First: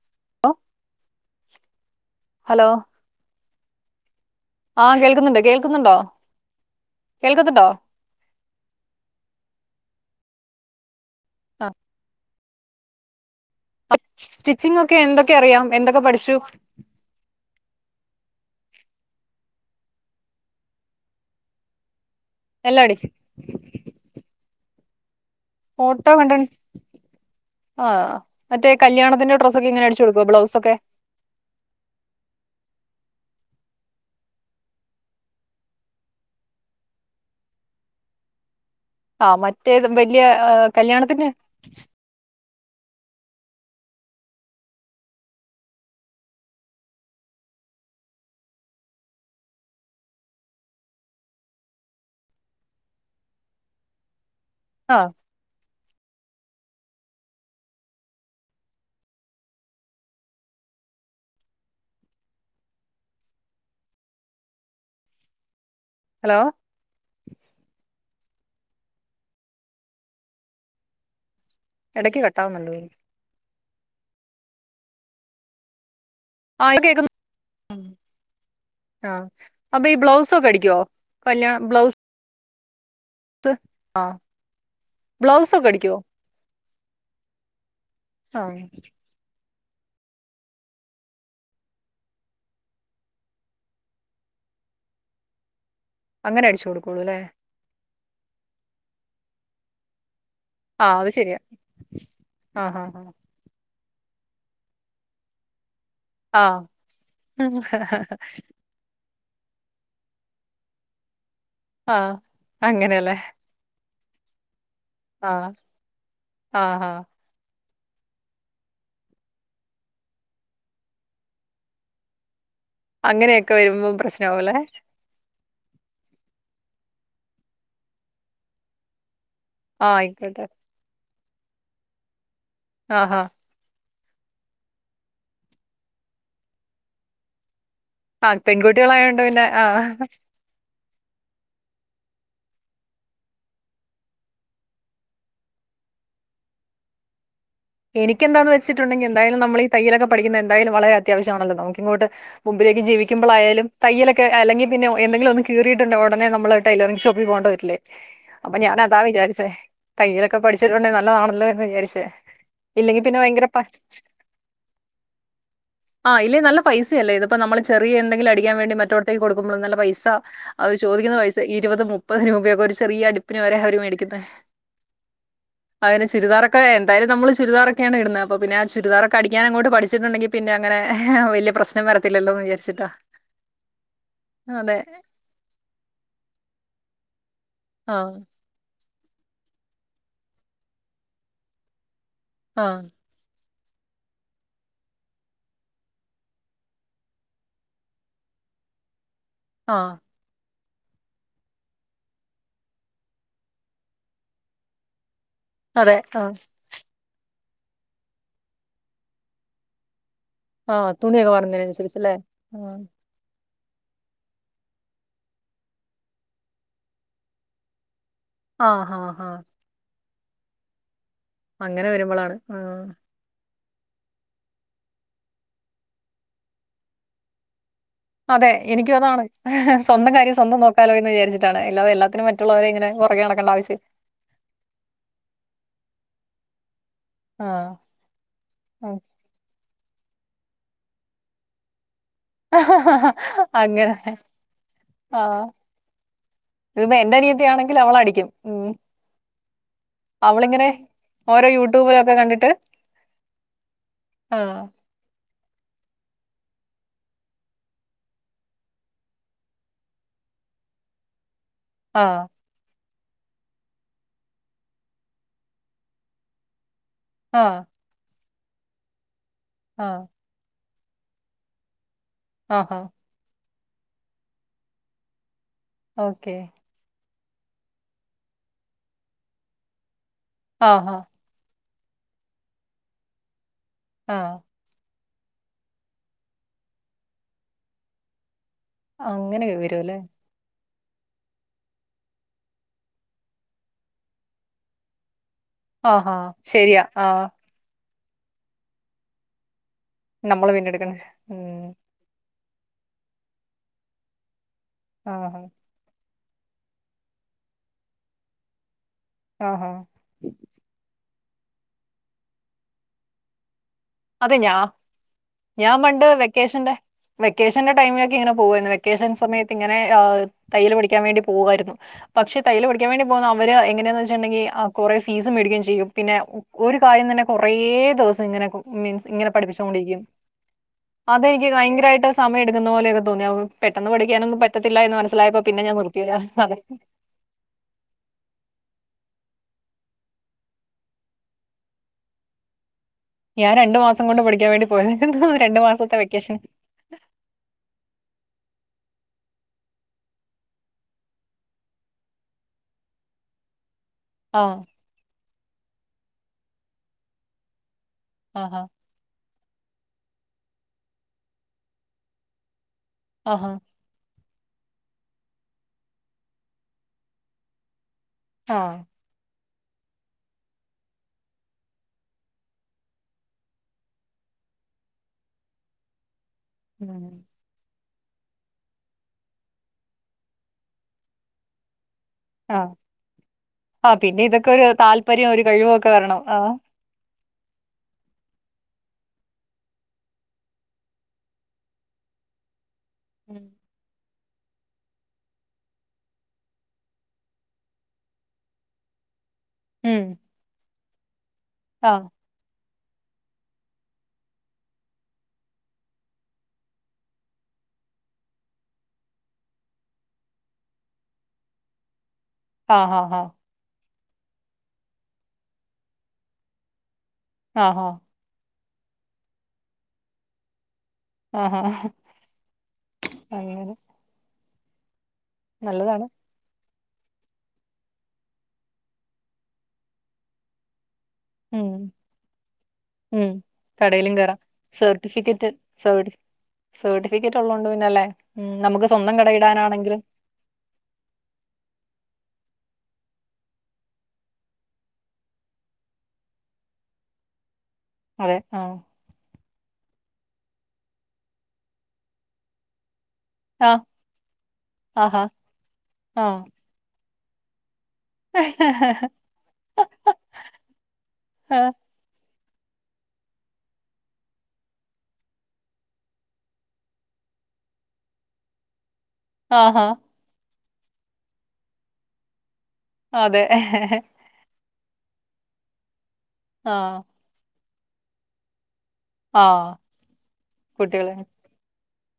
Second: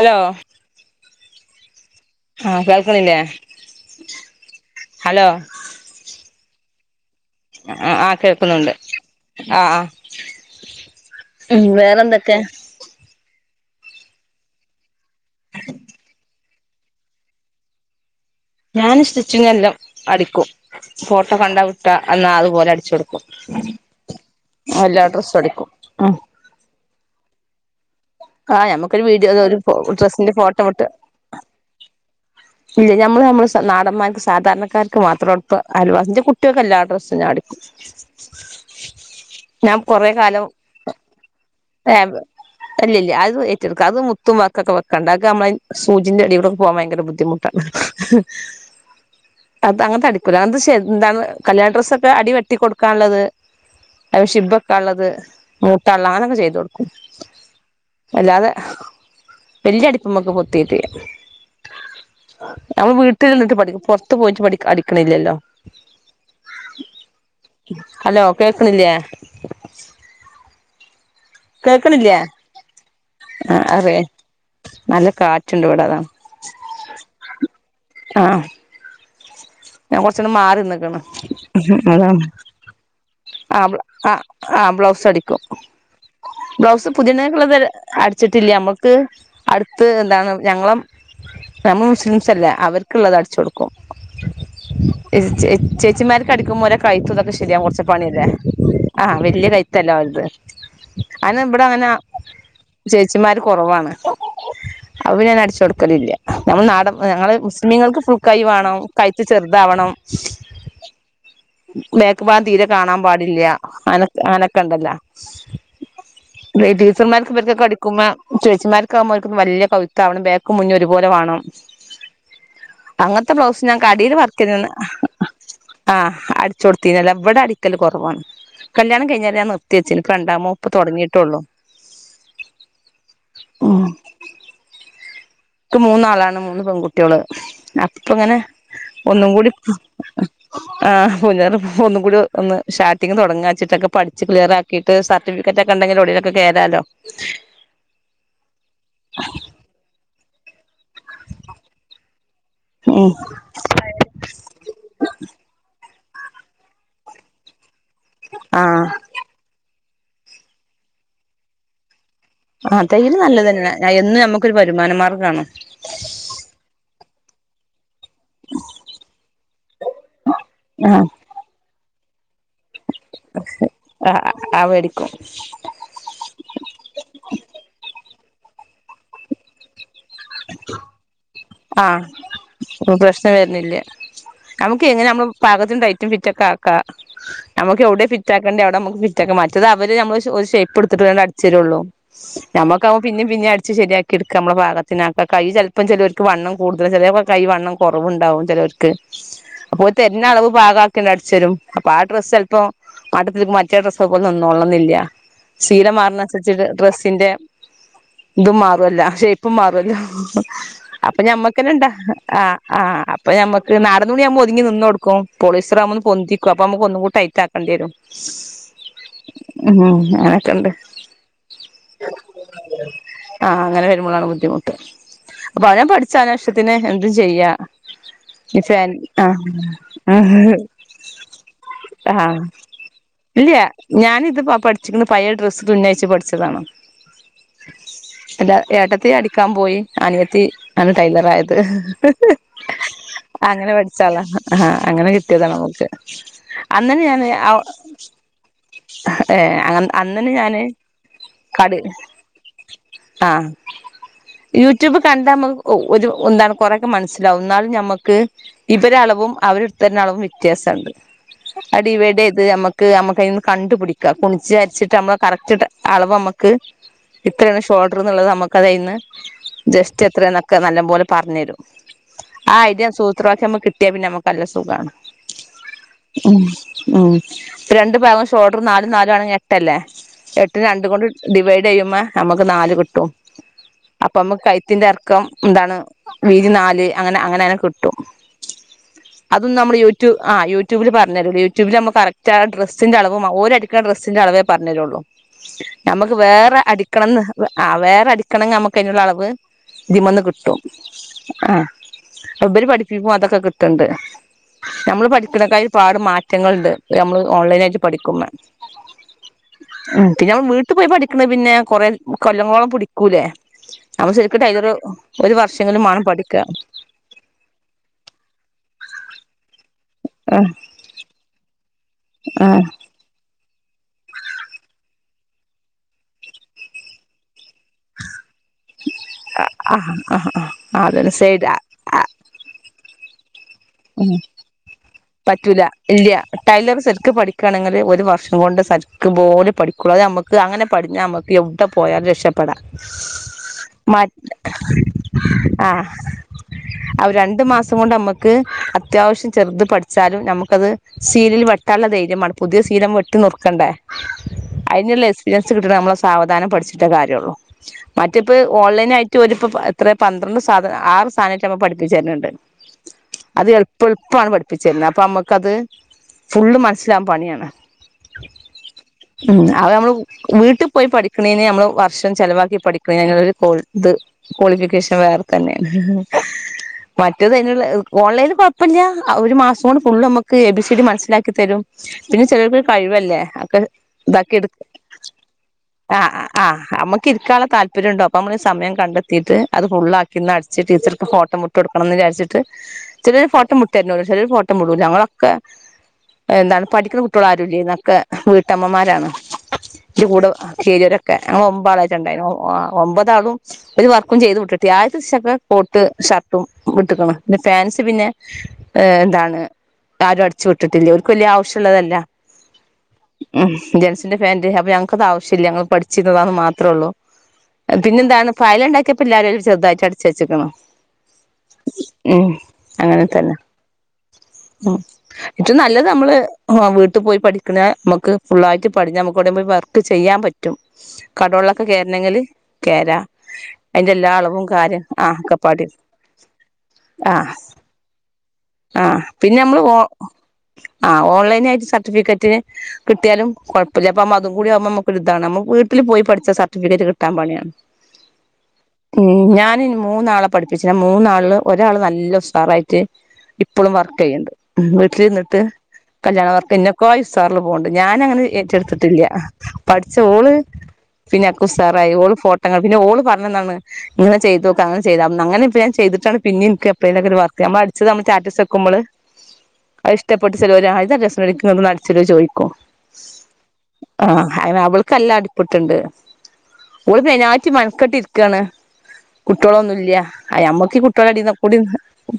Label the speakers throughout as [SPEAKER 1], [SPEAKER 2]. [SPEAKER 1] Hello
[SPEAKER 2] ഓഹ്
[SPEAKER 1] ആഹ് കേൾക്കണില്ലേ
[SPEAKER 2] ആഹ്
[SPEAKER 1] ഹലോ
[SPEAKER 2] കേൾക്കുന്ന്ണ്ട് കേൾക്കുന്നുണ്ടോ കേൾക്കുന്നുണ്ടോ
[SPEAKER 1] ആ ആഹ് കേക്കുന്നുണ്ട് ആഹ് ആ ഉം
[SPEAKER 2] ആ
[SPEAKER 1] വേറെന്തൊക്കെ
[SPEAKER 2] സ്റ്റിച്ചിംഗ്ക്കെ എന്തൊക്കെ അറിയാം എന്തൊക്കെ പഠിച്ചു
[SPEAKER 1] ഞാൻ സ്റ്റിച്ചിങ് എല്ലാം അടിക്കും ഫോട്ടോ കണ്ടാ വിട്ടൽ ന്നാ അതുപോലെ
[SPEAKER 2] എല്ലാം അടി
[SPEAKER 1] അടിച്ചൊടുക്കു എല്ലാ ഡ്രസ്സടിക്കു
[SPEAKER 2] ഫോട്ടോ കണ്ട് ആഹ്
[SPEAKER 1] ആ
[SPEAKER 2] മറ്റേ
[SPEAKER 1] ഞമ്മക്കൊരു വീഡിയോ
[SPEAKER 2] കല്യാണത്തിന്റെ
[SPEAKER 1] ഒരു
[SPEAKER 2] ഡ്രസൊക്കെ ഇങ്ങനെ അടിച്ചു കൊടുക്കോ
[SPEAKER 1] ഡ്രസ്സിന്റെ ഫോട്ടോ
[SPEAKER 2] ബ്ലൗസൊക്കെ
[SPEAKER 1] വിട്ട് ഇല്ല ഞാ നമ്മള് നമ്മള നാടന്മാര സാധാരണക്കാർക്ക് മാത്രപ്പ അയൽവാ ൻ്റെ കുട്ട്യോൾക്കെല്ലാ ഡ്രസും ഞാ അടിക്കു
[SPEAKER 2] ആഹ് മറ്റേത്
[SPEAKER 1] കൊറെ
[SPEAKER 2] വെല്യയ
[SPEAKER 1] കാലം
[SPEAKER 2] ഏഫ് കല്യാണത്തിന്
[SPEAKER 1] അല്ലില്ല അത് ഏറ്റെടുക്ക അത് മുത്തും വാക്കൊക്കെ വെക്കണ്ടേ അക്നമ്മള സൂചിന്റെ അടി കൂടെക്കെ പോവാൻ ഭയങ്കര ബുദ്ധിമുട്ട് ട്ട അത് അങ്ങൻത്തെ അടിക്കൂല അങ്ങത്തെ ശെ ന്താണ് കല്യാണ ഡ്രസ്സൊക്കെ അടിവെട്ടി കൊടുക്കാൻള്ളത് അയിമ
[SPEAKER 2] ആ
[SPEAKER 1] ഷിബക്കെള്ളത് മൂട്ട ഉള്ള അങ്ങനൊക്കെ ചെയ്തൊടക്കു അല്ലാതെ വല്യ അടുപ്പമ്മക്ക്പൊത്തിട്ടില്ല ഞമ്മള് വീട്ടിൽന്നിട്ട് പഠിക്കും പൊറത്തപോയിട്ട് പടി അടിക്കണില്ലല്ലോ
[SPEAKER 2] ഹലോ
[SPEAKER 1] അലോ കേക്കണില്ലേ
[SPEAKER 2] ഇടയ്ക്ക് കട്ടാവുന്നണ്ട്
[SPEAKER 1] ആഹ് അറിയേ നല്ല കാറ്റുണ്ട്ടെ അതാണ്
[SPEAKER 2] ആഹ് കേക്
[SPEAKER 1] ആ
[SPEAKER 2] ആഹ് അപ്പൊ ഈ
[SPEAKER 1] ഞാൻ കൊറച്ചങ്ങട്
[SPEAKER 2] ബ്ലൗസൊക്കെ
[SPEAKER 1] മാറി
[SPEAKER 2] അടിക്കോ
[SPEAKER 1] നിന്ന്ക്കണ്
[SPEAKER 2] കല്യാണ ബ്ലൗസ്
[SPEAKER 1] ആ ആഹ് ബ്ലൗ ആ ആ ബ്ലൗസഅടിക്കും
[SPEAKER 2] ബ്ലൗസ് ഒക്കെ അടിക്കുവോ
[SPEAKER 1] ബ്ലൗസ് പുതിയണ്ണിനെക്കുള്ളത്
[SPEAKER 2] ആ
[SPEAKER 1] അടിച്ചിട്ടില്ല നമ്മക്ക് അടുത്ത് എന്താണ് ഞങ്ങളും നമ്മള് മുസ്ലിംസല്ലേ അവർക്കുള്ളത് അടിച്ചൊടുക്കും ചേച്ച് ചേച്ചിമാരിക്ക്
[SPEAKER 2] അങ്ങനെ അടിച്ചു
[SPEAKER 1] അടിക്കുമോരെ
[SPEAKER 2] കൊടുക്കുള്ളൂ അല്ലേ
[SPEAKER 1] കൈത്തുതൊക്കെ ശെരിയാക കെറച്ച് പണിയല്ലേ ആഹ് വലിയ കൈത്തല്ല ഒരത്
[SPEAKER 2] ആ അത് ശരിയാ
[SPEAKER 1] അയിനവിടെ അങ്ങനെ
[SPEAKER 2] ആ ആ
[SPEAKER 1] ചേച്ചിമാര് കൊറവാണ് അപോപിന്നെ ഞനടിച്ചടുക്കലില്ല
[SPEAKER 2] ആ
[SPEAKER 1] നമ്മള് നാടൻ ഞങ്ങള് മുസ്ലീമിങ്ങൾക്ക് ഫുൾക്കൈവേണം കൈത്ത്ചെറുതാവണം
[SPEAKER 2] ആ ആ
[SPEAKER 1] ബേക്ക്ഭാഗംതീരെ
[SPEAKER 2] അങ്ങനെയല്ലേ
[SPEAKER 1] യ്യാ. അങ്ങനെ അങ്ങനെക്കണ്ടല്ലോ?
[SPEAKER 2] ആ ആ
[SPEAKER 1] ഈ
[SPEAKER 2] ആ
[SPEAKER 1] ടീച്ചർമ്മാര് ഇവര്ക്കൊക്കെ അടിക്കുമ്പോ ചേച്ചിമാര്ക്കാവുമ്പോ ഓർക്കും വല്ല്യേ കൗത്താണ് ബേക്കും മുന്നും ഒരുപോലെ വാണം. അങ്ങത്തെ
[SPEAKER 2] അങ്ങനെയൊക്കെ
[SPEAKER 1] ബ്ലൗസ് ഞാൻ
[SPEAKER 2] വരുമ്പം
[SPEAKER 1] കടീന്ന്
[SPEAKER 2] പ്രശ്നാവുല്ലേ?
[SPEAKER 1] വർക്ക്ന്ന്ന് ആഹ് അടിച്ചൊടുത്തീന്നല്ലോ. ഇവിടെ അടിക്കല് കൊറവാണ്. കല്യാണം കഴിഞ്ഞേഞ്ഞ് ഞാ നിർത്തി
[SPEAKER 2] ആഹ്
[SPEAKER 1] വച്ചേന്നു. ഇപ്പ രണ്ടാ
[SPEAKER 2] ആയിക്കോട്ടെ.
[SPEAKER 1] ഇപ്പൊ തൊടങ്ങിട്ടൊള്ളൂ.
[SPEAKER 2] ആഹ്
[SPEAKER 1] ഉം, ഇക്ക് മൂന്നാളാണ് മൂന്ന് പെൺകുട്ടിയേള്.
[SPEAKER 2] ആഹ്
[SPEAKER 1] ഇപ്പങ്ങനെ
[SPEAKER 2] പെൺകുട്ടികളായോണ്ട്
[SPEAKER 1] ഒന്നും
[SPEAKER 2] പിന്നെ
[SPEAKER 1] കൂടിം
[SPEAKER 2] ആഹ്
[SPEAKER 1] ആഹ് [unintelligible] പ്പൊന്നും കൂടിം ഒന്ന് ഷാർട്ടിങ്ങ് തൊടങ്ങാച്ചിട്ടൊക്കെ പഠിച്ച് ക്ലിയറാക്കിട്ട് സർട്ടിഫിക്കറ്റൊക്കെണ്ടെങ്കി എവടേലൊക്കെ കേറാലോ?
[SPEAKER 2] എനിക്കെന്താന്ന് വെച്ചിട്ടുണ്ടെങ്കി എന്തായാലും നമ്മളീ തയ്യലൊക്കെ പഠിക്കുന്നതെന്തായാലും വളരെ അത്യാവശ്യാണല്ലോ നമുക്ക് ഇങ്ങോട്ട് മുമ്പിലേക്ക്
[SPEAKER 1] ഉം
[SPEAKER 2] ജീവിക്കുമ്പളായാലും തയ്യലൊക്കെ അല്ലെങ്കിപിന്നെ എന്തെങ്കിലൊന്ന് കീറിയിട്ടുണ്ട് ഉടനെ നമ്മള് ട്ടൈലറിങ് ഷോപ്പിൽ പോണ്ടേ വരില്ലേ അപ്പൊ
[SPEAKER 1] ആഹ്
[SPEAKER 2] ഞാനതാ വിചാരിച്ചേ. തയ്യലൊക്കെ പഠിച്ചിട്ടൊണ്ടെ നല്ലതാണല്ലോ എന്ന് വിചാരിച്ചേ.
[SPEAKER 1] ആഹ്
[SPEAKER 2] ഇല്ലെങ്കി
[SPEAKER 1] തയ്യല്
[SPEAKER 2] പിന്നെ ഭയങ്കര പ
[SPEAKER 1] നല്ലത്തന്നെ. ആ എന്നും ഞമ്മക്കൊരു വരുമാനമാർഗാണ്.
[SPEAKER 2] ആ ഇല്ലേ നല്ല പൈസയല്ലേ? ഇതിപ്പ നമ്മള് ചെറിയ എന്തെങ്കിലും അടിക്കാൻ വേണ്ടി മറ്റോടത്തേക്ക് കൊടുക്കുമ്പളും നല്ല പൈസ അവര്
[SPEAKER 1] ആഹ്
[SPEAKER 2] ചോദിക്കുന്ന പൈസ ഇരുപതും മുപ്പത് രൂപയൊക്കെ ഒര് ചെറീയ അടിപ്പിന് വരെ അവര്
[SPEAKER 1] ആ
[SPEAKER 2] മേടിക്കുന്നേ.
[SPEAKER 1] ആ മേടിക്കും
[SPEAKER 2] ആ പിന്നെ ചുരിദാറൊക്ക എന്തായാലും നമ്മള് ചുരിദാറക്കെയാണ് ഇടുന്നത്. അപ്പൊ പിന്നേ ആ ചുരിദാറ് ക്കടിക്കാനങ്ങോട്ട് പഠിച്ചിട്ടുണ്ടെങ്കി പിന്നെ അങ്ങനെ വല്ല്യ പ്രശ്നം വരത്തില്ലല്ലോന്ന് വിചാരിച്ചിട്ടാ.
[SPEAKER 1] പ്പൊ പ്രശ്നം വര്ന്നില്ല. യാ,
[SPEAKER 2] അതെ.
[SPEAKER 1] ഞമ്മക്കെങ്ങനെ ഞമ്മളെ പാകത്തിനു ടൈറ്റും ഫിറ്റൊക്കെ ആക്ക. ഞമ്മക്ക് എവ്ടെ
[SPEAKER 2] ആഹ്.
[SPEAKER 1] ഫിറ്റ് ആക്കണ്ടേ അവടെ മ്മക്ക് ഫിറ്റാക്കാം. മറ്റത് അവര് ഞമ്മളൊരു ഒരു ഷേപ്പ്ടുത്തിട്ട് ഓല് അടിച്ചരൊള്ളൂ.
[SPEAKER 2] ആഹ്.
[SPEAKER 1] ഞമ്മക്ക് പിന്നീം പിന്നീം അടിച്ച് ശരിയാക്കിട്ക്ക മ്മളെ ഭാഗ പിന്നാക്ക. കയ്യ് ചെൽപ്പം ചെലോര്ക്ക് വണ്ണം കൂടുതല് ചെലേപ്പൊ കൈ വണ്ണം കൊറവൂണ്ടാവും ചെലോര്ക്ക്.
[SPEAKER 2] ആഹ്.
[SPEAKER 1] ഓല് തര്ണളവ് പാകാക്കിങ്ങ്ട് അട്ച്ചരും. അപ്പൊ ആ ഡ്രസ്സെൽപ്പൊ മട്ടത്തിൽക്ക് മറ്റേ ഡ്രസ്സൊക്കെ നിന്നോളന്നില്ല. ശീല
[SPEAKER 2] അതെ. ആഹ്.
[SPEAKER 1] മാർണസരിച്ചിട്ട് ഡ്രസ്സിന്റെ ഇതും മാറോല്ലോ ഷേപ്പും മാറുംല്ലോ?
[SPEAKER 2] ആഹ്.
[SPEAKER 1] അപ്പൊ
[SPEAKER 2] തുണിയൊക്കെ
[SPEAKER 1] ഞമ്മക്കനെണ്ട്
[SPEAKER 2] മാറുന്നതിനനുസരിച്ചല്ലേ?
[SPEAKER 1] ആഹ് ആഹ്. അപ്പൊ ഞമ്മക്ക് നാടംതുണിയാമ്പോ ഒതുങ്ങി നിന്നൊട്ക്കും. പോളിസ്റ്ററാകുമ്പോന്ന് പൊന്തിക്കും. അപ്പൊ മ്മക്ക് ഒന്നുംകൂടി ടൈറ്റാക്കെണ്ടേരും.
[SPEAKER 2] ആഹ് ആഹ് ആഹ്.
[SPEAKER 1] ഉം അങ്ങനെക്കെണ്ട്.
[SPEAKER 2] അങ്ങനെ വരുമ്പളാണ് ആഹ്.
[SPEAKER 1] ആഹ് അങ്ങനെ വരുമ്പളാണ് ബുദ്ധിമുട്ട്. അപ്പൊ അവനാൻ പഠിച്ച അവനാഷ്ടത്തിന് എന്തും ചെയ്യാ.
[SPEAKER 2] അതെ
[SPEAKER 1] ഈ ഫാൻ
[SPEAKER 2] എനിക്കും അതാണ്.
[SPEAKER 1] ആ
[SPEAKER 2] സ്വന്തം കാര്യം സ്വന്തം നോക്കാലോ എന്ന് വിചാരിച്ചിട്ടാണ്. ഇല്ലാതെ എല്ലാത്തിനും
[SPEAKER 1] ആ
[SPEAKER 2] മറ്റുള്ളവരെങ്ങനെ പൊറകെ നടക്കണം.
[SPEAKER 1] ഇല്ല ഞാനിത് പാ പഠിച്ചിക്ക്ണത് പയേ ഡ്രസ് തുന്നയ്ച്ച് പഠിച്ചതാണ്.
[SPEAKER 2] ആഹ്.
[SPEAKER 1] എന്റെ
[SPEAKER 2] ഉം.
[SPEAKER 1] ഏട്ടത്തി അട് ക്കാൻ പോയി അനിയത്തി ആണ് ടൈലറായത്. അങ്ങനെ പഠിച്ചാളാ. ആഹ് അങ്ങനെ
[SPEAKER 2] ആഹ്.
[SPEAKER 1] കിട്ടിയതാ നമുക്ക്.
[SPEAKER 2] ഇതിപ്പോ
[SPEAKER 1] അന്നന്നെ
[SPEAKER 2] എന്റനിയത്തിയാണെങ്കിൽ അവളടിക്കും. ഉം
[SPEAKER 1] അതെ. അന്നന്നെ ഞാന്
[SPEAKER 2] അവളിങ്ങനെ ഓരോ യൂടൂബിലൊക്കെ കണ്ടിട്ട്
[SPEAKER 1] ആഹ്.
[SPEAKER 2] ആഹ്.
[SPEAKER 1] യൂ യൂട്യൂബ് കണ്ടാമ്മ ഒ ഒരു എന്താണ് കൊറേക്കെ മനസ്സിലാവും. ന്നാലും ഞമ്മക്ക് ഇവരളവും അവര്ര്ത്തര്ണ അളവും വ്യത്യാസണ്ട്. അത്
[SPEAKER 2] ആ
[SPEAKER 1] ഡിവൈടീത് ഞമ്മ ക്ക് ഞമ്മക്കതിന്ന് കണ്ടുപിടിക്കാം. ഗുണിച്ച് ഹരിച്ചിട്ട് ഞമ്മളെ കറക്റ്റ് ടെ അളവമ്മക്ക്
[SPEAKER 2] ആ
[SPEAKER 1] ഇത്രേണ് ഷോൾഡറ്ന്ന്ള്ളത് നമ്മക്കത് അയ്ൽന്ന്
[SPEAKER 2] ആ
[SPEAKER 1] ചെസ്റ്റ് എത്രേന്നൊക്കെ നല്ലം പോലെ പറഞ്ഞരും. ആ
[SPEAKER 2] ആഹാ
[SPEAKER 1] ഐഡിയ സൂ [unintelligible] നമ്മ കിട്ടിയാ പിന്നെ നമ്മുക്ക് നല്ല സുഖമാണ്
[SPEAKER 2] ഓക്കെ
[SPEAKER 1] ഉ ഉം രണ്ട് ഭാഗം ഷോർഡർ നാലും നാലുംവേണെങ്കിൽ എട്ടല്ലേ എട്ടിനെ രണ്ടും
[SPEAKER 2] ആഹാ
[SPEAKER 1] കൊണ്ട് ഡിവൈഡ് ചെയ്യുമ്പ നമുക്ക് നാല് കിട്ടും
[SPEAKER 2] ആ
[SPEAKER 1] അപ്പൊ നമ്മുക്ക് കൈത്തിന്റെ എർക്കം എന്താണ് വീതി നാല് അങ്ങനെ അങ്ങനെ ന്നെ കിട്ടും
[SPEAKER 2] അങ്ങനെ
[SPEAKER 1] അതും നമ്മുടെ
[SPEAKER 2] വരുമല്ലേ
[SPEAKER 1] യൂറ്റൂ ആ യൂട്യൂബില് പറഞ്ഞ തരും യൂട്യൂബിൽ നമ്മ കറക്റ്റ്ആ ഡ്രസ്സിന്റെ അളവ് ഓരെ ട്ക്കുന്ന ഡ്രസ്സിന്റെ അളവേ പറഞ്ഞ തരുള്ളു
[SPEAKER 2] ആഹാ
[SPEAKER 1] നമ്മുക്ക് വേറെ
[SPEAKER 2] ശരിയാ ആ
[SPEAKER 1] അടിക്കണംന്ന് വേറെ അടിക്കണം നമ്മുക്ക് അതിനുള്ള അളവ് ഇതിമന്ന്
[SPEAKER 2] നമ്മൾ
[SPEAKER 1] കിട്ടും
[SPEAKER 2] പിന്നെ എടുക്കണേ
[SPEAKER 1] ആഹ
[SPEAKER 2] ഉം
[SPEAKER 1] അവര് പഠിപ്പിക്കുമ്പം അതൊക്കെ കിട്ടുന്നുണ്ട് നമ്മള്
[SPEAKER 2] ആഹാ
[SPEAKER 1] പഠിക്കണ കാര് ഒരുപാട് മാറ്റങ്ങളുണ്ട് നമ്മൾ ഓൺലൈന ആയിട്ട് പഠിക്കുമ്പ
[SPEAKER 2] ആഹാ
[SPEAKER 1] പിന്നെമ്മ വീട്ട ട്ട് പോയി പഠിക്കണ പിന്നെ കുറെ കൊല്ലങ്ങളോളം പിടിക്കൂല്ലേ
[SPEAKER 2] അതെ ഞാ ഞാൻ
[SPEAKER 1] വർഷെങ്കിലും വേണം
[SPEAKER 2] പണ്ട്
[SPEAKER 1] പഠിക്ക
[SPEAKER 2] വെക്കേഷന്റെ വെക്കേഷന്റെ ടൈമിലൊക്കെ ഇങ്ങനെ പോകുവായിരുന്നു വെക്കേഷൻ സമയത്ത് ഇങ്ങനെ
[SPEAKER 1] ആഹ്
[SPEAKER 2] തയ്യൽ പഠിക്കൻ വേണ്ടി പോവായിരുന്നു പക്ഷെ തയ്യൽ
[SPEAKER 1] ആഹ്
[SPEAKER 2] പഠിക്കാൻ വേണ്ടി അവര് എങ്ങനെയാന്ന് വെച്ചിട്ടുണ്ടെങ്കിൽ കുറെ ഫീസ് മേടിക്കുകയും ചെയ്യും പിന്നെ ഒരു കാര്യം തന്നെ കുറേ ദിവസം ഇങ്ങനെ മീൻസ് ഇങ്ങനെ പഠിപ്പിച്ച
[SPEAKER 1] ആഹ്
[SPEAKER 2] കൊണ്ടിരിക്കും
[SPEAKER 1] ആഹ് ആഹ് അതന്നെ
[SPEAKER 2] അതെനിക്ക്
[SPEAKER 1] സൈഡ്
[SPEAKER 2] ഭയങ്കരമായിട്ട് സമയം എടുക്കുന്ന പോലെയൊക്കെ തോന്നിയ പെട്ടെന്ന് പഠിക്കാനൊന്നും പറ്റത്തില്ല എന്ന് മനസ്സിലായപ്പോ പിന്നെ ഞാൻ നിർത്തിയതാ അതെ
[SPEAKER 1] എനിക്ക് പഠിക്കുകണെങ്കിൽ ഒരു വർഷം കൊണ്ട് സരിക്കക്ക് പോലെ പഠിക്കുള്ളൂ അത് നമുക്ക് അങ്ങനെ പഠിഞ്ഞാൽ നമുക്ക് എവിടെ പോയാലും രക്ഷപ്പെടാം
[SPEAKER 2] ഞാൻ രണ്ടു മാസം
[SPEAKER 1] മ
[SPEAKER 2] കൊണ്ട് പഠിക്കാൻ വേണ്ടി പോയത് രണ്ടു മാസത്തെ വെക്കേഷൻ
[SPEAKER 1] ആ രണ്ടു മാസം കൊണ്ട് നമ്മുക്ക് അത്യാവശ്യം ചെറുത് പഠിച്ചാലും നമ്മുക്കത് സീരിയൽ വെട്ടാള്ള ധൈര്യം മാണം പുതിയ ശീരം വെട്ട് നറുക്കണ്ടേ
[SPEAKER 2] ആഹ്
[SPEAKER 1] അതിനുള്ള എക്സ്പീരിയൻസ് കിട്ടണേ നമ്മ സാവധാനം പഠിച്ചിട്ടേ കാര്യള്ളൂ മറ്റിപ്പ
[SPEAKER 2] ആഹാ.
[SPEAKER 1] ഓൺലൈനായിട്ട് ഒരുപ്പ ഇത്ര പന്ത്രണ്ട് സാധനം ആറ് സാധനമായിട്ട് നമ്മൾ പഠിപ്പിച്ചു തരുന്നുണ്ട് അത്
[SPEAKER 2] ആഹാ.
[SPEAKER 1] എളുപ്പമാണ് പഠിപ്പിച്ചിരുന്നത് അപ്പൊ നമ്മുക്കത് ഫുള്ള് മനസ്സിലാവാൻ പണിയാണ്
[SPEAKER 2] ആഹ്
[SPEAKER 1] ഉം അതമ്മള് വീട്ടിൽ പോയി പഠിക്കണേന് നമ്മള് വർഷം ചെലവാക്കി പഠിക്കണേന് അങ്ങരു ഇത് ക്വാളിഫിക്കേഷൻ വേറെ തന്നെയാണ്
[SPEAKER 2] ഉം.
[SPEAKER 1] മറ്റത് അതിനുള്ള ഓൺലൈനിൽ കുഴപ്പമില്ല ഒരു മാസം കൊണ്ട് ഫുള്ള് നമുക്ക് എ ബി സി ഡി മനസ്സിലാക്കി തരും പിന്നെ
[SPEAKER 2] ആ.
[SPEAKER 1] ചെലർക്ക് കഴിവല്ലേ ഒക്കെ
[SPEAKER 2] ആ പിന്നെ
[SPEAKER 1] ഇതാക്കി
[SPEAKER 2] ഇതൊക്കെ
[SPEAKER 1] എടുക്കും
[SPEAKER 2] ഒരു താല്പര്യം, ഒരു കഴിവൊക്കെ വരണം.
[SPEAKER 1] ആ അമ്മക്ക് ഒക്ക ഇരിക്കാനുള്ള താല്പര്യംണ്ട അപ്പോ നമ്മൾ സമയ കണ്ടെത്തിയിട്ട് അത് ഫുള്ളാക്കി ഒന്ന് അടിച്ചിട്ട് ടീച്ചർക്ക് ഫോട്ടം വിട്ട് കൊടുകണംന്ന് വിചാരിച്ചിട്ട് ചിലരു
[SPEAKER 2] ഉം.
[SPEAKER 1] ഫോട്ടം വിട്ടിരുന്ന് ചിലൊരു ഫോട്ടം വിടൂല ഞങ്ങളൊക്കെ എന്താണ് പഠിക്കുന്ന കുട്ടികളാരുംല്ലേ എന്നൊക്കെ വീട്ടമ്മമാരാണ്
[SPEAKER 2] ഉം.
[SPEAKER 1] കൂടെ ചെയ്തൊരൊക്കെ അങ്ങ്
[SPEAKER 2] ആ.
[SPEAKER 1] ഒമ്പാളായിട്ടുണ്ടായിന ആഹ് ഒമ്പതാളും ഒരു വർക്കും ചെയ്ത് വിട്ടിട്ടെ ആദ്യത്തെ ദെവസൊക്കെ കോട്ട് ഷർട്ടും വിട്ടേക്കണം പി പാൻസ് പിന്നെ എന്താണ് ആരും അടിച്ച് വിട്ടിട്ടില്ലേ ഒരു വലിയ ആവശ്യള്ളതല്ല
[SPEAKER 2] ആഹാഹാ.
[SPEAKER 1] ഉം ജെൻസിന്റെ ഫാൻറ് അപ്പ ഞങ്ങക്ക് അത് ആവശ്യംല്ല ഞങ്ങൾ പഠിച്ചിരുന്നതാന്ന് മാത്രമേ ഉള്ളൂ
[SPEAKER 2] ആഹാ.
[SPEAKER 1] പിന്നെന്താണ് ഫയല് ഉണ്ടാക്കിയപ്പോ എല്ലാരുംചെറുതായിട്ട് അടിച്ച് വെച്ചേക്കണ്
[SPEAKER 2] ആഹ് ആ
[SPEAKER 1] ഉം അങ്ങനെ തന്നെ ഉം ഏറ്റവും നല്ലത്
[SPEAKER 2] നല്ലതാണ്.
[SPEAKER 1] നമ്മള് ആ വീട്ടിൽ പോയി പഠിക്കണ നമുക്ക് ഫുള്ളായിട്ട് പഠിഞ്ഞ നമക്ക്വിട പോയി വർക്ക് ചെയ്യാൻ പറ്റും പറ്റും കടവള്ളൊക്കെ
[SPEAKER 2] ഉം.
[SPEAKER 1] കേയറണെങ്കില് കയരാം
[SPEAKER 2] ഉം.
[SPEAKER 1] അതിന്റെ എല്ലാ
[SPEAKER 2] കടയിലും കേറാം.
[SPEAKER 1] അളവും കാര്യം ആഹ്
[SPEAKER 2] സർട്ടിഫിക്കറ്റ്
[SPEAKER 1] കപ്പാട്
[SPEAKER 2] സർട്ടിഫി സർട്ടിഫിക്കറ്റ് ഉള്ളതൊണ്ട് പിന്നല്ലേ ഉം
[SPEAKER 1] ആ
[SPEAKER 2] നമുക്ക് സ്വന്തം
[SPEAKER 1] പിന്നെ നമ്മള് ഓ
[SPEAKER 2] കടയിടാനാണെങ്കിലും
[SPEAKER 1] ആ ഓൺലൈനായിട്ട് സർട്ടിഫിക്കറ്റ് കിട്ടിയാലും കുഴപ്പമില്ല അപ്പ അത് കൂടി ആവുമ്പോ നമുക്ക് ഇതാണ് നമ്മ വീട്ടിൽ പോയി പഠിച്ചാലും സർട്ടിഫിക്കറ്റ് കിട്ടാൻ പണിയാണ് [inaudible]
[SPEAKER 2] അതെ ആഹ്
[SPEAKER 1] ഉ. ഞാനി മൂന്നാളെ പഠിപ്പിച്ചി മൂന്നാളില് ഒരാള് നല്ല ഉസാറായിട്ട്
[SPEAKER 2] ആ.
[SPEAKER 1] എപ്പോഴും വർക്ക് ചെയ്യുന്നുണ്ട്
[SPEAKER 2] ആഹാ
[SPEAKER 1] വീട്ടിൽനിന്നിട്ട് കല്യാണ വർക്ക് എന്നൊക്കെ ആസ്സാറിൽ പോകണ്ട് ഞാൻങ്ങനെ ഏറ്റെടുത്തിട്ടില്ല
[SPEAKER 2] ആഹ്
[SPEAKER 1] പഠിച്ച ഓളും പിന്നെ ആക്കുസാറായി ന്നിപിന്നെ ഓള് പറഞ്ഞെന്താണ് ഇങ്ങനെ ചെയ്തോക്കുക അങ്ങന ചെയ്താമതി അങ്ങനെപ്പ ഞാൻ ചെയ്തിട്ടാണ് പിന്നെനിക്ക് എപ്പോഴേലൊക്കെ വർക്ക് അടിച്ചു നമ്മ സ്റ്റാറ്റസ് വക്കുമ്പോള്
[SPEAKER 2] ആഹ് ഹാ
[SPEAKER 1] ഇറ്റപ്പെട്ട ചിലോര് രാജമ എടുന്ന് നടിച്ചോ ചോദിക്കോ
[SPEAKER 2] അതെ
[SPEAKER 1] അന അവൾക്കെല്ലാം അടുപ്പത്തുണ്ട്
[SPEAKER 2] ആഹ്
[SPEAKER 1] അവള് മെനാറ്റി മനക്കെട്ടി ഇരിക്കയാണ്
[SPEAKER 2] ആഹ്
[SPEAKER 1] കുട്ടികളൊന്നും ഇല്ല്യ അയ അമ്മക്ക്
[SPEAKER 2] കുട്ടികള്
[SPEAKER 1] തട്ടടിന്ന കൂടി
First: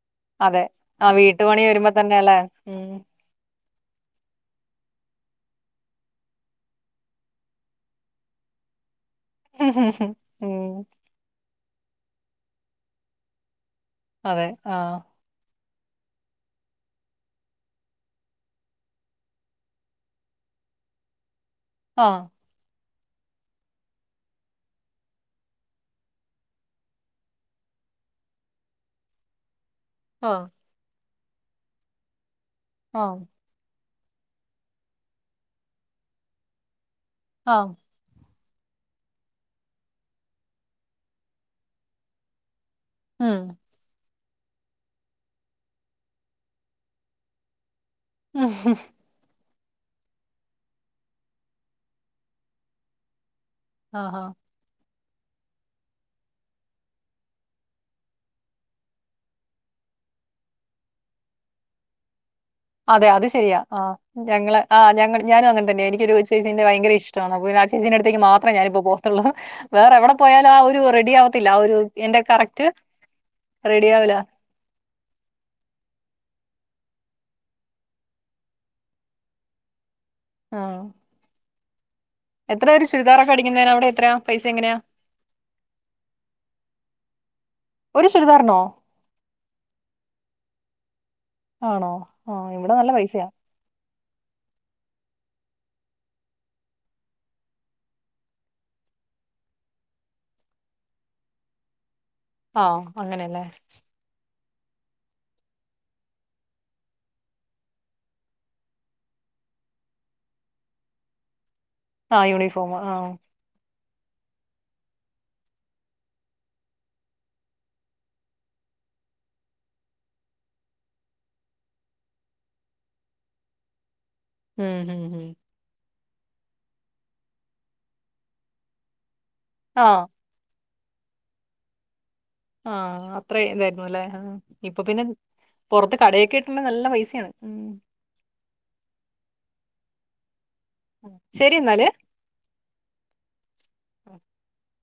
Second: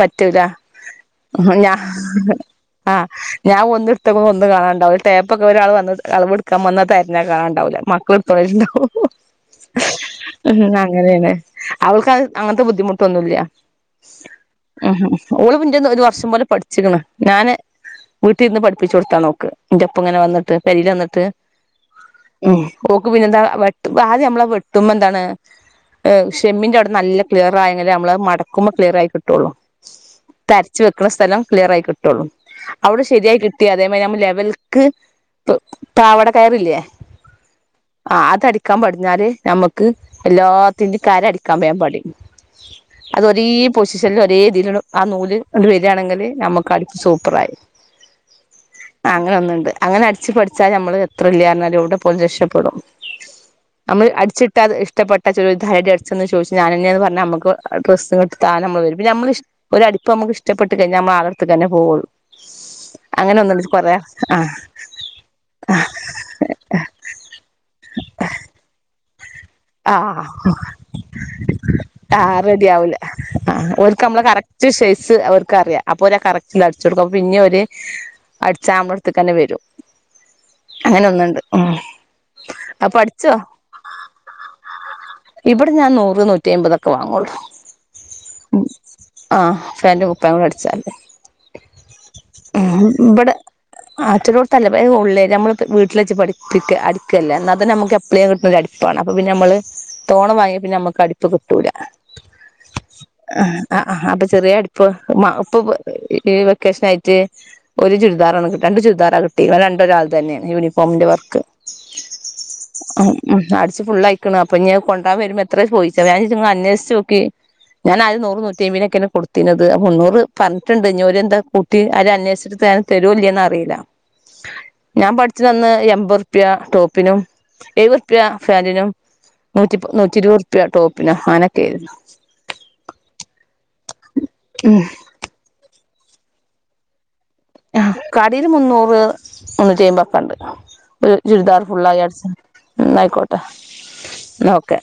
[SPEAKER 1] പറ്റൂല
[SPEAKER 2] അതെ ആ വീട്ടുപണി
[SPEAKER 1] ഞ
[SPEAKER 2] വരുമ്പോ തന്നെ അല്ലേ ഉം
[SPEAKER 1] ആഹ് ഞാൻ ഒന്ന എടുത്ത ഒന്ന കാണാണ്ടാവില്ല ടേപ്പൊക്കെ ഒരാൾ വ അളവെടുക്കാൻന്ന തരഞ്ഞാ കാണാണ്ടാവില്ല മക്കൾ പ്രശ്നാവും ഉം അങ്ങനെയാണ് അവൾക്ക് അങ്ങനത്തെ ബുദ്ധിമുട്ടൊന്നുംല്ല
[SPEAKER 2] അതെ
[SPEAKER 1] ഉം
[SPEAKER 2] ആഹ്
[SPEAKER 1] ഓള് പിന്ന ഒരു വർഷം പോലെ പഠിച്ചിക്കണ് ഞാന് വീട്ടിൽ ഇരുന്ന് പഠിപ്പിച്ചു കൊടുത്താ നോക്ക് എന്റെപ്പ ഇങ്ങനെ വന്നട്ട് പരിൽ വന്നട്ട്
[SPEAKER 2] ആഹ്
[SPEAKER 1] ഉം ഓക്ക് പിന്നെന്താ വെ ആദ്യ നമ്മളെ വെട്ടുമ്മെന്താണ് ഷെമ്മിന്റെവിടെ നല്ല ക്ലിയറ് ആയെങ്ക നമ്മള് മട ക്കുമ്പോ ക്ലിയർ ആയി കിട്ടൊള്ളു
[SPEAKER 2] ആഹ്
[SPEAKER 1] തരച്ച് വെക്കണ സ്ഥലം ക്ലിയർ ആയി കിട്ടുള്ളു. അവിടെ
[SPEAKER 2] ആഹ്
[SPEAKER 1] ശരിയായി കിട്ടി അതേമാരി ഞമ്മട ലെവൽക്ക് പാവാടകയറില്ലേ?
[SPEAKER 2] ആഹ്
[SPEAKER 1] ആഹ് അതടിക്കാൻ പഠിഞ്ഞാല് ഞമ്മക്ക് എല്ലാത്തിന്റേം കര അടിക്കാൻ വേഗം പഠിയും. അത് ഒരീ പൊസിഷനിൽ ഒരീ രീ‌തീലുള്ള ആ നൂല്കൊണ്ട് വരിയാണെങ്കില് നമ്മക്ക് അടിപ്പ് സൂപ്പറായി.
[SPEAKER 2] [unintelligible]
[SPEAKER 1] ആഹ് അങ്ങനൊന്ന്ണ്ട്. അങ്ങനെ അടിച്ചു പഠിച്ചാല് നമ്മള് എത്ര [unintelligible] എവിടെ പോയാലും രക്ഷപ്പെടും. നമ്മള്
[SPEAKER 2] ആഹാ
[SPEAKER 1] അടിച്ചിട്ട അത് ഇഷ്ടപ്പെട്ട ചുരുദാര് ആര് അടിച്ചെന്ന് ചോയിച്ചാ ഞാൻന്നെയാന്ന് പറഞ്ഞാ നമുക്ക് ഡ്രസ്സുംട്ട താന നമ്മൾ വരും. പിന്നെ നമ്മള് ഒരു അടിപ്പ് നമുക്കിഷ്ടപ്പെട്ട് കഴിഞ്ഞാ നമ്മ ആളട്ത്തക്ക് തന്നെ പോകൊള്ളു.
[SPEAKER 2] അതെ അത് ശരിയാ. ആഹ് ഞങ്ങള് ആ ഞങ്ങ ഞാനും അങ്ങനെ തന്നെ എനിക്കൊരു ചേച്ചീന്റെ ഭയങ്കര ഇഷ്ടമാണ്. അപ്പൊപിന്നെ ആ ചേച്ചീന്റെ അട്ത്തേക്ക് മാത്രെ ഞാനിപ്പോ പോകത്തൊള്ളൂ. വേറെവിടെ
[SPEAKER 1] ആഹ്
[SPEAKER 2] പോയാലും ആ ഒരു റെഡി ആവത്തില്ല. ആ ഒരു എന്റെ
[SPEAKER 1] ആഹ്
[SPEAKER 2] കറക്റ്റ് റെഡി ആവില്ല.
[SPEAKER 1] ഒ ഷൈസ് അവർക്ക് അറിയാം. അപ്പൊ ഒ കറക്റ്റില് അടിച്ചു കൊടുക്കും. അപ്പ പിന്നെവര് അടിച്ചാമ്പടത്തേക്ക് തന്നെ വരും.
[SPEAKER 2] ആഹ്
[SPEAKER 1] അങ്ങനൊന്ന്ണ്ട് ആഹ്
[SPEAKER 2] എത്രെ ഒരു ചുരിദാറൊക്കെടിക്കുന്നതിന്. അവിടെ എത്രയാ? പൈസ എങ്ങനെയാ
[SPEAKER 1] ഇവിടെ ഞാൻ നൂറ് നൂറ്റി ഐമ്പതൊക്കെ വാങ്ങോള്ളൂ.
[SPEAKER 2] ഒരു ചുരിദാറിനോ
[SPEAKER 1] ആഹ് ഫാന്റും കുപ്പായോം കൂടെ അടിച്ചാല്.
[SPEAKER 2] ആണോ ആഹ് ഇവിടെ നല്ല പൈസയാ.
[SPEAKER 1] ആറ്റലോടുത്തല്ല വേ ഉള്ളേരിയ നമ്മള് വീട്ടിൽ വെച്ച് പഠപ്പിക്ക അടിക്കല്ലേ എന്നാതന്നെ നമ്മക്ക് എപ്പളേ കിട്ടുന്ന ഒരു അടിപ്പാണ്. അപ്പ പിന്നെ നമ്മള് തോണ വാങ്ങിയ പിന്നെ നമ്മുക്ക് അടുപ്പ് കിട്ടൂല.
[SPEAKER 2] ആഹ് അങ്ങനെയല്ലേ
[SPEAKER 1] ആഹ് അപ്പൊ ചെറിയ അടി ഇപ്പൊ ഇപ്പൊ ഈ വെക്കേഷനായിട്ട് ഒരു ചുരിദാറാണ് കിട്ട രണ്ട് ചുരിദാറ കിട്ട രണ്ട് ഒരാൾ തന്നെയാണ് യൂണിഫോമിന്റെ വർക്ക്.
[SPEAKER 2] ആഹ് യൂണിഫോം
[SPEAKER 1] ആഹ് അഹ് അടി ച്ച് ഫുള്ളയിക്കണ്. അപ്പൊ ഇനി കൊണ്ടാൻ വരുമ്പൊ എത്രയി ചോയിച്ച്. ഞാൻ നിങ്ങള് അന്വേഷിച്ച് നോക്കി ഞാൻ ആദ്യം നൂറ് നൂറ്റിഐമ്പിനൊക്കെയാണ് കൊടുത്തിന്നത്. മുന്നൂറ് പറഞ്ഞിട്ടുണ്ട്. ഇനി ഓരെന്താ ഡി അരന്വേഷിച്ചിട്ട് തരോ ഇല്ല്യോന്നറിയില്ല.
[SPEAKER 2] ഉം ഉം
[SPEAKER 1] ഞാൻ
[SPEAKER 2] ഉം
[SPEAKER 1] പഠിച്ചന്ന് അന്ന് എൺമ്പത്റുപ്യ ടോപ്പിനും എഴുപതുറുപ്യ ഫാന്റിനും നൂറ്റിപ്പ
[SPEAKER 2] ആഹ്
[SPEAKER 1] നൂറ്റി ഇരുപത് റുപ്യ ടോപ്പിനോ ആങ്ങനൊക്കെയിരുന്നു.
[SPEAKER 2] ആഹ് അത്ര ഇതായിരുന്നു അല്ലെ, ഇപ്പ പിന്നെ പൊറത്ത് കടക്കേറ്റണ നല്ല പൈസയാണ്.
[SPEAKER 1] കടേല് മുന്നൂറ്, മുന്നൂറ്റി ഐമ്പത് ഒക്കെ ഉണ്ട്. ഒരു
[SPEAKER 2] ശരി
[SPEAKER 1] ചുരിദാർ
[SPEAKER 2] എന്നാല്
[SPEAKER 1] ഫുള്ളായി അടിച്ചാ ന്നാ ആയിക്കോട്ടെ ന്നാ ഓക്കെ.